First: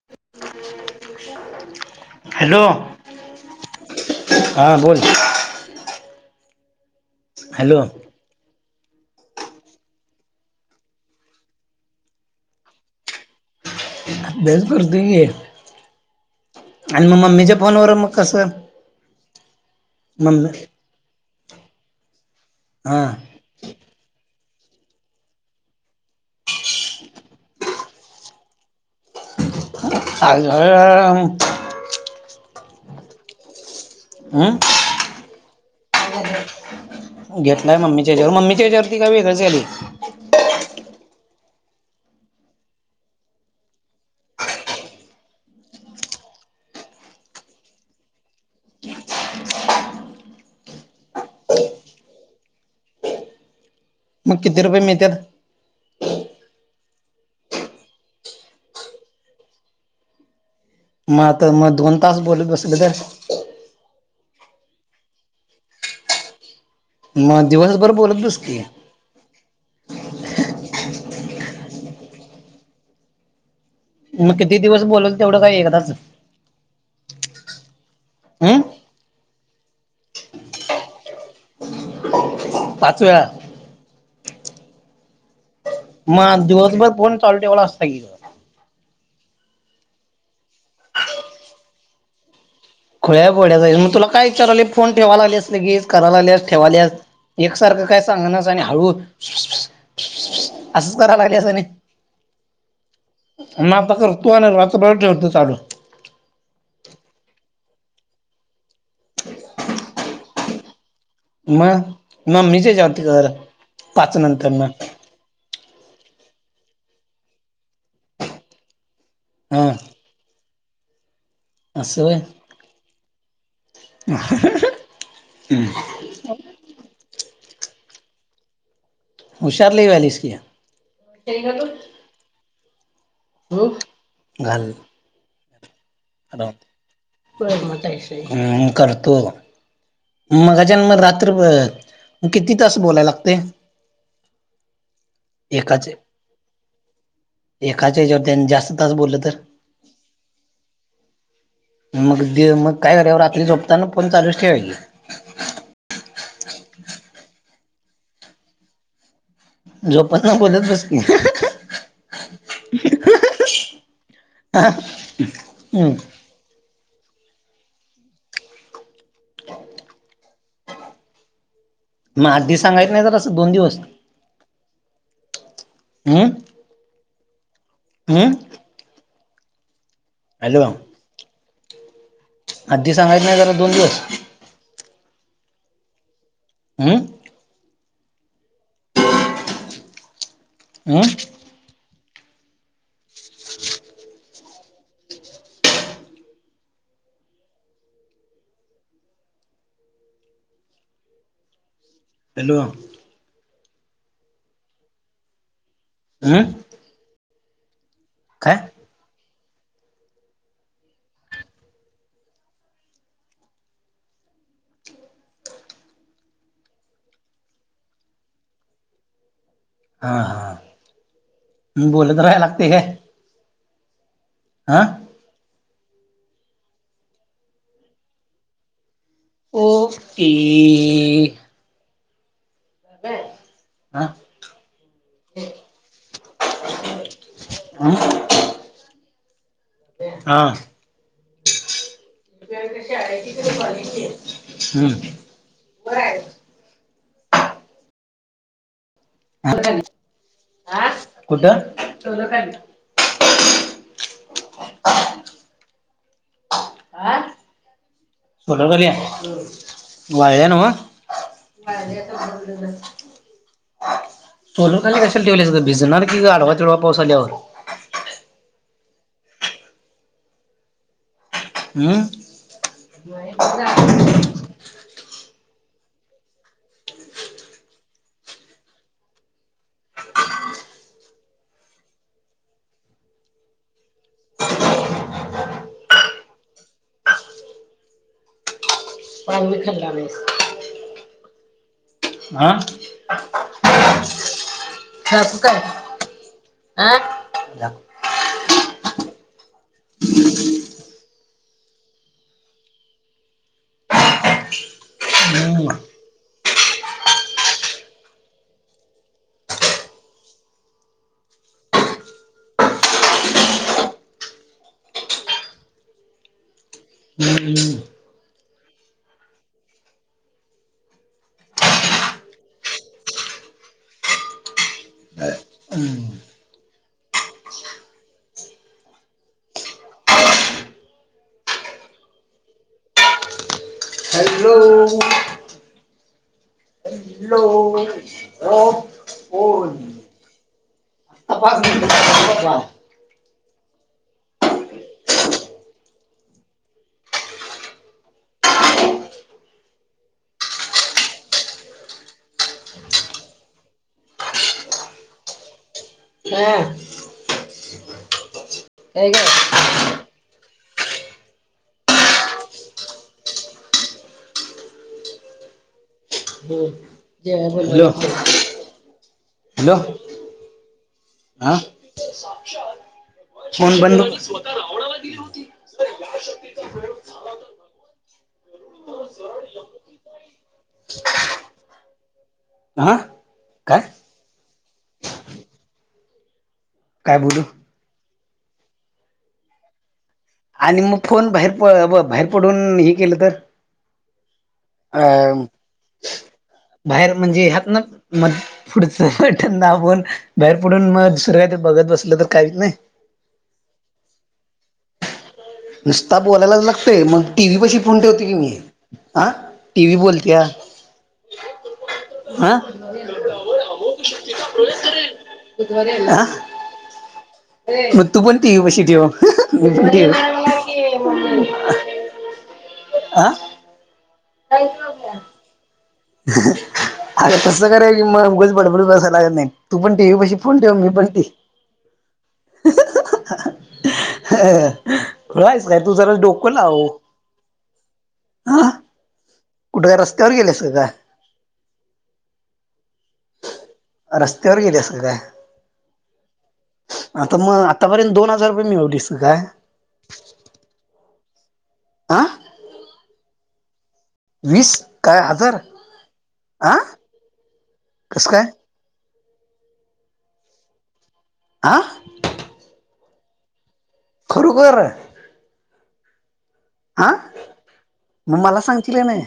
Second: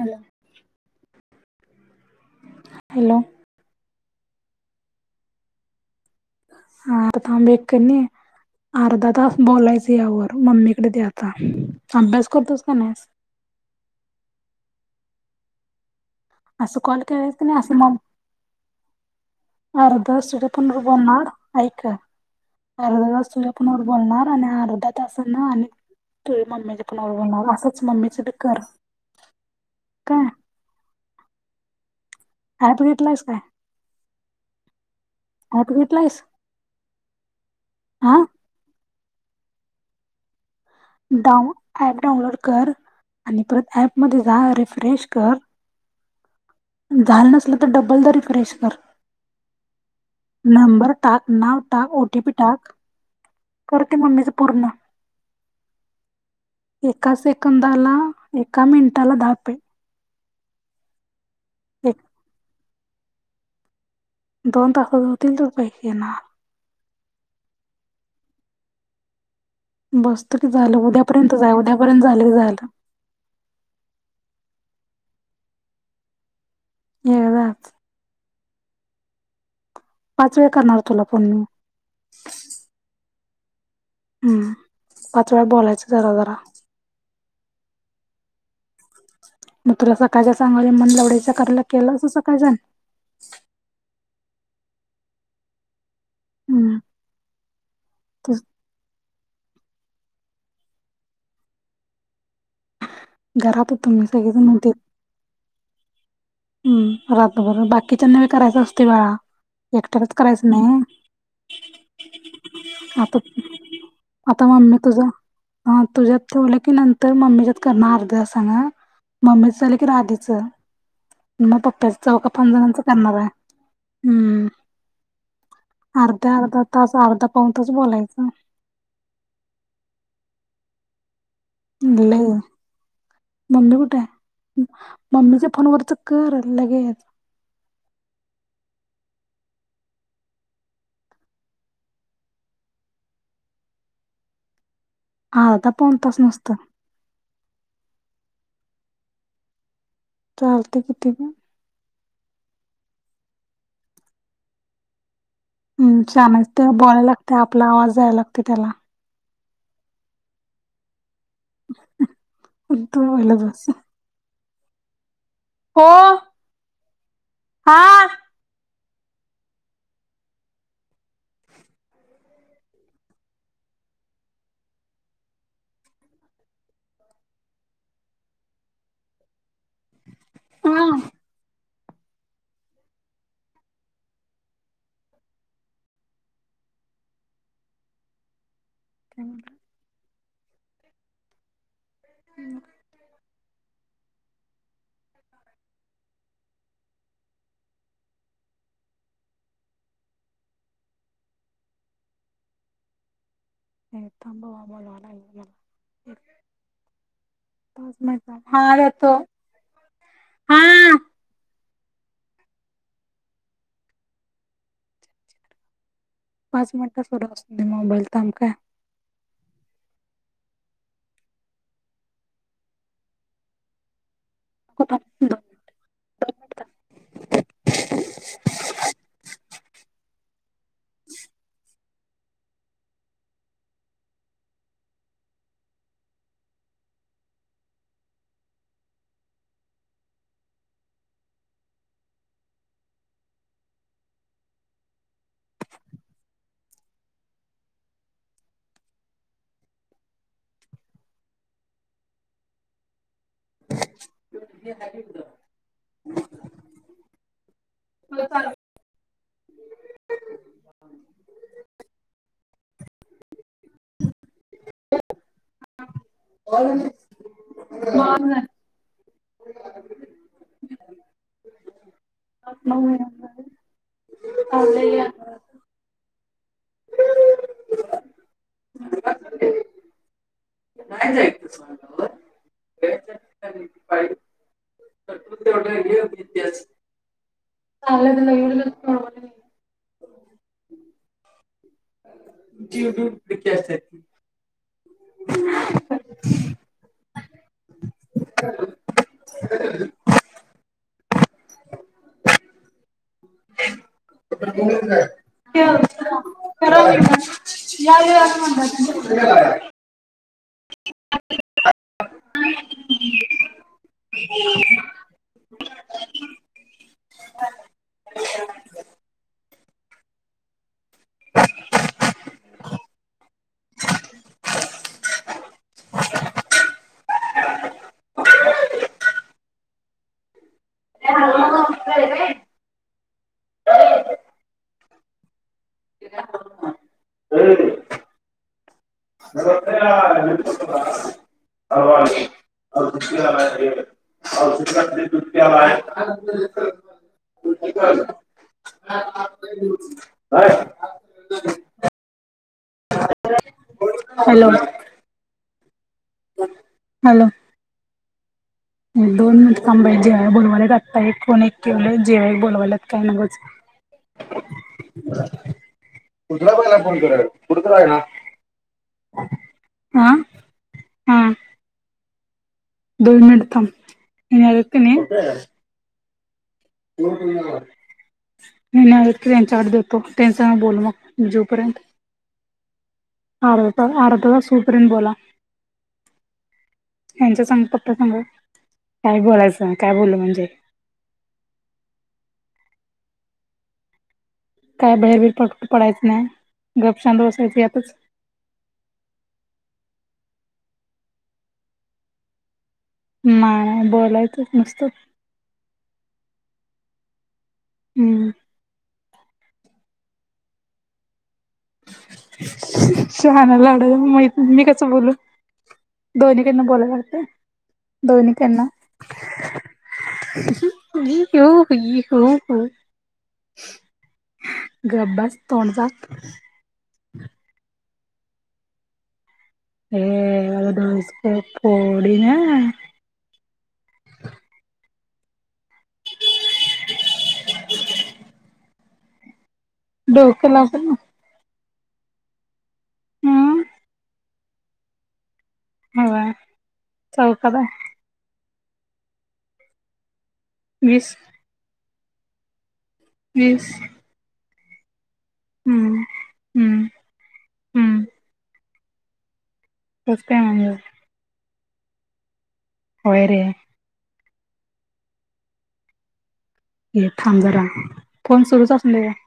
Hello. Hello hello हां बोल आर थांब एक हॅलो कनी अर्धा.... आता बोलायच याव [unintelligible] अभ्यास करतोय असं की कॉल आणि मग केलास की मम्मीच्या नाही असं फोनवर मग कसं? [unintelligible] [inaudible] अर्धा तास तुझ्या मम्मी पुनवर हा बोलणार आणि अर्धा तासान आणि [inaudible] तु् मम्मीचे पनवर बनणार असंच मम्मीचं बी कर [inaudible] काय आझार हात घेतलायस काय हम्म हात घेतलायस [inaudible] [inaudible] घेतलाय मम्मीच्या हा हच्यावर मम्मीच्या हच्यावरती का वेगळी झाली डा ऍप डाऊनलोड कर आणि परत ऍप मध्ये जा रिफ्रेश कर [inaudible] [inaudible] झालं नसलं तर डबल द रिफ्रेशनर [inaudible] नंबर टा नाव टा ओ टीपी टा करते मम्मीच मग किती पूर्ण रुपये मिळतात [inaudible] एका सेकंदाला एका मिनिटाला धापे [inaudible] [inaudible] मग आता मग दोन तास बोल बस दोन तासात होतील तर पैकी ना [inaudible] मग दिवसभर बोलतुस की [inaudible] र्य जा उद्यापर्यंत झालेला [inaudible] मग किती दिवस बोलाल तेवढं काही एकताच [inaudible] हे कदा [inaudible] हं [inaudible] पाच वेळ करणार तुला पण म [inaudible] पाच वेळा [inaudible] हम् पाचर बलाय [inaudible] मग दिवसभर फोण चाल ठेवला असत की [inaudible] मग तुला सकाळच्या सांगाय मन लवडाच कला केलं अस सकाळच्या विचार फोन ठेवाय लागलेस लगेच कराय लागल्यास हम्म ठेवाल्यास एकसारखं काय तू सांगनास आणि हळू [inaudible] [inaudible] असंच करा लागले असं नाही [inaudible] घरात होत म प तुम्ही कर तू आणि वाच ब ठेवत चालू [inaudible] हम् रात बबर बाकीच्या न करायचं असते बाेळा एकट्याच करायचं नाही [inaudible] म म म्मीचेे जती घर आता [inaudible] आता मम्मी तुझा हा तुझ्यात ठेवलं की नंतर मम्मीच्यात करणार अर्ध सांगा मम्मीच हा झालं की राधेचं [inaudible] मग पप्प्याच असं होय चौका पाच जणांच करणार आहे [inaudible] हम्म [inaudible] अर्धा अर्धा तास अर्धा पाऊन तास बोलायचं होशारली वॅलीसकी [inaudible] लय [inaudible] मम्मी कुठे आहे मम्मीच्या फोनवरच कर लगेच [inaudible] हम् करतो मगाजन् म रात्र किती तास बोलाय लागते [inaudible] अर्धा एकाचे पाऊन तास नुसतं एकाचे ज [inaudible] जास्त तास बोललं तर [inaudible] चालते किती का [inaudible] मग मग काय करा रात्री झोपताना फोन चालूच ठेवायची [inaudible] हम् छान ते बोलायला लागते आपला आवाज दयला लागते त्याला [inaudible] [inaudible] जो पण ना बोलत बसती [inaudible] एक त वला बस हम् [inaudible] [inaudible] हा [inaudible] [inaudible] मग आठदी सांगायच नाही तर असं दोन दिवस [inaudible] हम्म हम्म [inaudible] अलवा हा आधी सांगायच नाही जरा दोन दिवस [inaudible] हमम [inaudible] त्यां [inaudible] आ हम् हॅलो तबा वामोलला अं पाच मिनट हा रेतो हा पाच मिनिट सुरू असून दे मोबाईल थांब काय हा हा बोलत राहायला लागते का ओके हा अम हा बर आहे नी कुठं लोकांनी त तुही ट करया वाय नव चोल असेल ठव सुध भिजणार आडवा चुडवा पाउस आल्यावर हम्म अ पण मी खांड म जी कस हा फका ह जा ह हम्म हॅलो ह नमस्कार का हॅलो फोन हॅलो याला आहे काय हॅलो हॅलो दोन मिनिट थांबा जेवायला बोलवाले आत्ता एक फोन एक केवले जेव्हा एक बोलवाल्यात काय नगच कुठला पहिला फोन कराय ल हॅलो हा हा दोन मिनट थांब फोन बंद ह्यांनी आलीत की न्हाय होर कण मी नाही क्रेनचा आर्ट देतो त्यांचा म बोलू मग जूपर्यंत ह आ आडत सूपरन बला काय बोलू यांच्या सांग पप्पा सांगा काय बोलायचं काय बोल आणि मग फोन बाहेर बाहेर पडून हे केलं तर काय अ भहेरबर प पडायचं नाही गप बाहेर शांत म्हणजे बसायचं ह्यात ना यातच म पुढच बटठन दाबूनण बाहेर पडून मग दुसरं काही ते बघत बसलं तर काहीच नाही म बोलायचच मसत नुसता बोलायलाच लागतंय मग टी व्ही पशी फोन ठेवतो हम्म की मी. हा टी वी बोलतिया. शहान्या लवड्यालाच माहित मी कसं बोलू? हा दोन्हीकडन बोलाय लागतय. मग तू दोनी पण टी कडन व्ही पशी ठेव मी पण ठेव हो. आ गप बस तोंड झाक अरे कस कराय? मग उगच बडबडूनसां लागत नाय. तू पण ए टीवी पशी फोन ठेव माझं मी पण ठी. डोसकं फोडीन हं खुळा हायस काय? तू जरा डोक लाव ह. कुठ काय रस्त्यावर डोकं गेलीस की काय? लावून हम्म रस्त्यावर गेलीस की काय? हवा आता चौकात आहे मग आतापर्यंत दोन हजार. पण एवढीस काय? वीस आ? वीस वीस काय हजार हम्म हम्म अं कसं काय? कस काय म्हणजे व? आ? होय रे! खरू खरर? ये थांब जरा मग फोन मला सुरूच असून सांगतील दे काय. नाही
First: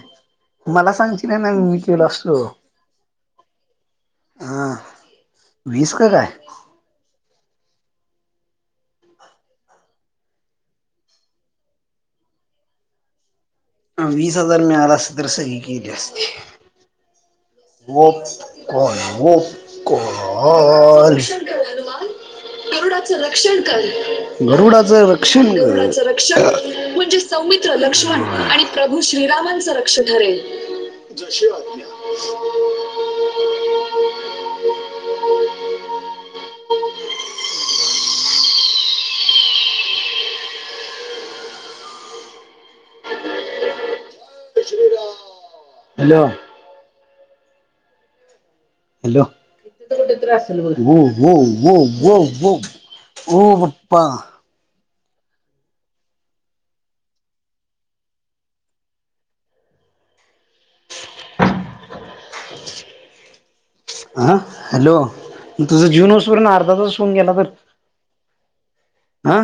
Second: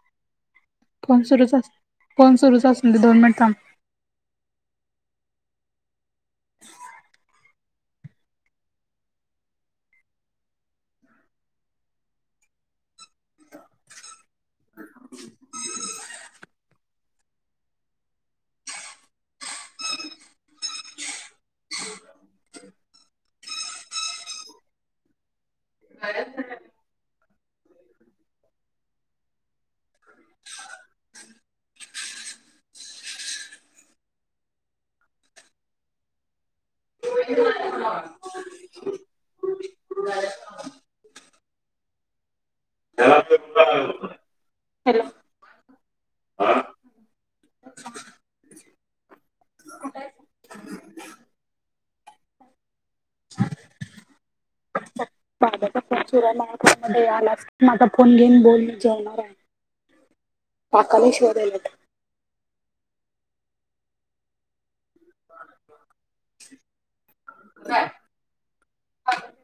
मला फोन सांगतील सुरूच नाही असू, मी केलो फोन असतो सुरूच असूंदे दोन मिनिट थांब. [inaudible] हा वीस का काय? [inaudible] वीस हजार मिळालं असत तर सही केली असती. वोप वोप कॉल. गरुडाच रक्षण कर गरुडाच रक्षण कर. गरुडाच रक्षण म्हणजे सौमित्र, लक्ष्मण आणि प्रभू श्रीरामांचं रक्षण. ठरेल जशी आपली आज्ञा. [inaudible] हॅलो हॅलो हॅलो हो हो हो हो हो. हो पप्पा. [inaudible] मध्ये आलाच आता माझा फोन घेइन न बोलली जेवणार हाय. पाकाले शोधायला ते. हा हॅलो तुझं जीवून हुं स पर्यंत अर्धा तास होऊन गेला तर? आ?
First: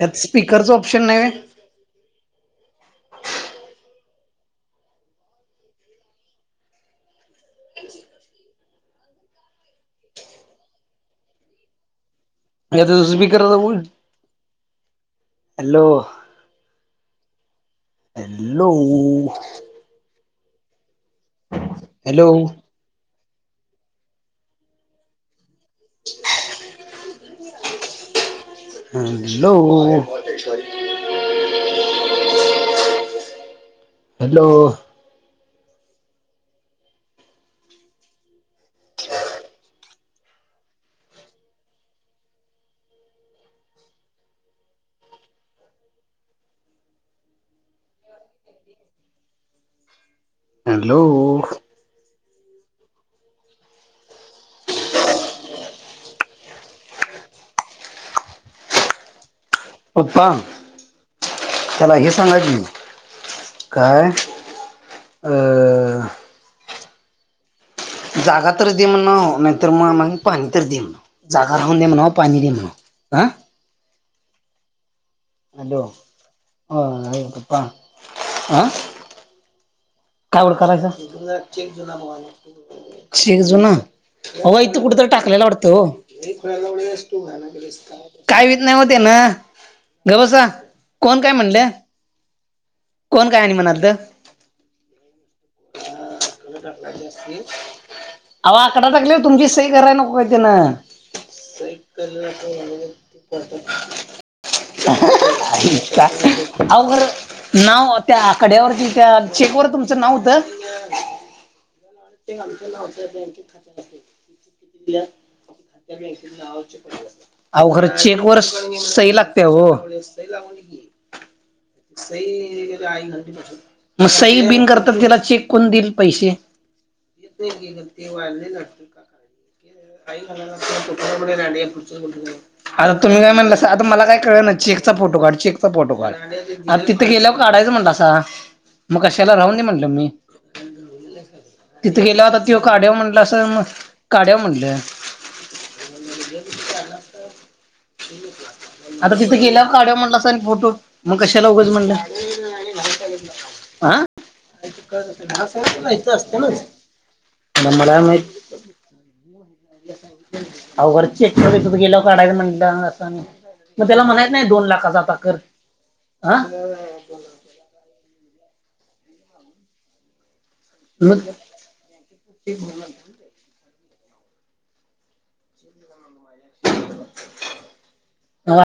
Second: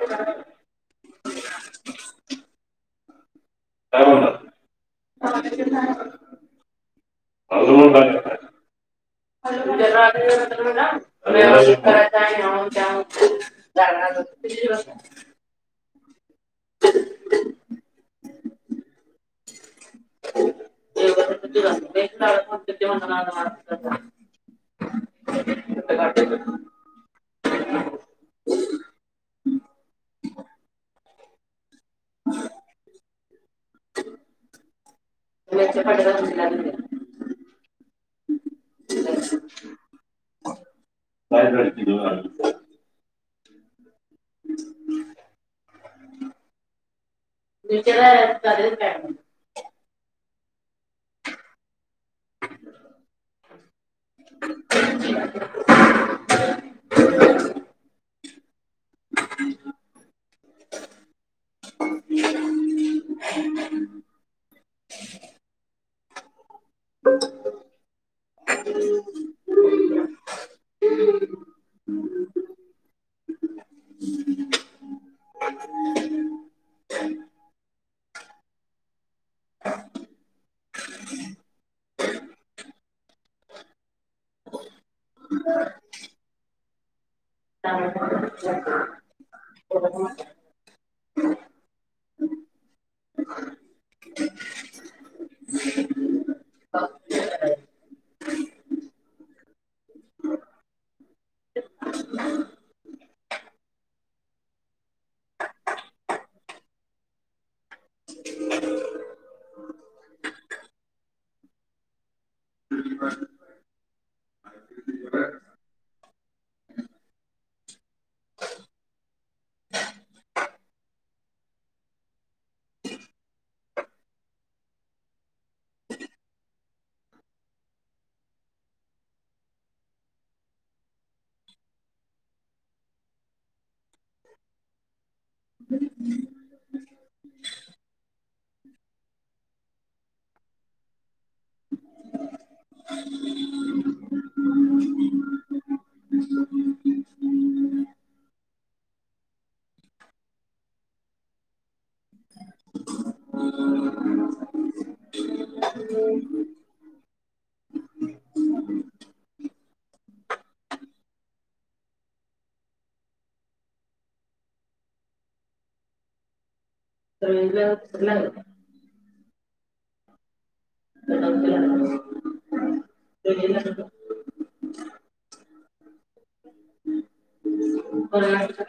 हयात स्पीकरच ऑप्शन नाय वय? काय म्हणणार? [inaudible] त्या ठिकाणी आव व्हय जावं यात स्पीकर [inaudible] हॅलो हॅलो. हॅलो [inaudible] का [inaudible] हॅललो. हॅलो काय हॅलो पप्पा त्याला हे सांगायच म काय जागा तर दे म्ह ना नाहीर मग आम्हा पाणी तर दे जागा राहून दे म्हणा पाणी देणा आ हॅलो ह पपा आ कायडं करायच क जुना क जुना अ इथं कुठ टाकलेला वाटतं काय नाही त्यांना ह गबोसा कोण काय म्हणले कोण काय आहे म्हनाद ह असती अवा आकडा टाकले तुमची सई कराय नको काही ते ना सायकल का अग नाव त्या आकड्यावरती त्या चेकवर तुमचं नाव ब आमच्या नाच्या बँके खात्या असिती दि अह खरं चेक वर सही लागते हो [inaudible] स मग सई बिन करतात तिला चेक कोण देईल पैसे येतय क ते व्हायला नाही लाटत कायला कुठ आता तुम्ही काय म्हणलं आता मला काय कळ चेकचा फोटो काढ चेकचा फोटो काढ आता तिथं गेल्यावर काढायचं म्हणत अस मग कशाला राहून नाही म्हंटलं मी तिथं गेल्या होता ति काढ्याव म्हटलं असं काढ्या म्हणलं ह् हम् हम् ह आता तिथं गेल्यावर काढवा म्हणला अस आणि फोटो मग कशाला उघंच म्हणलं हा कत अस इथं असते नाच न मला च ए कसत गला काढा मण अस मग त्याला म्हणायत नाही दोन लाखाचाताा कर ह तर म हम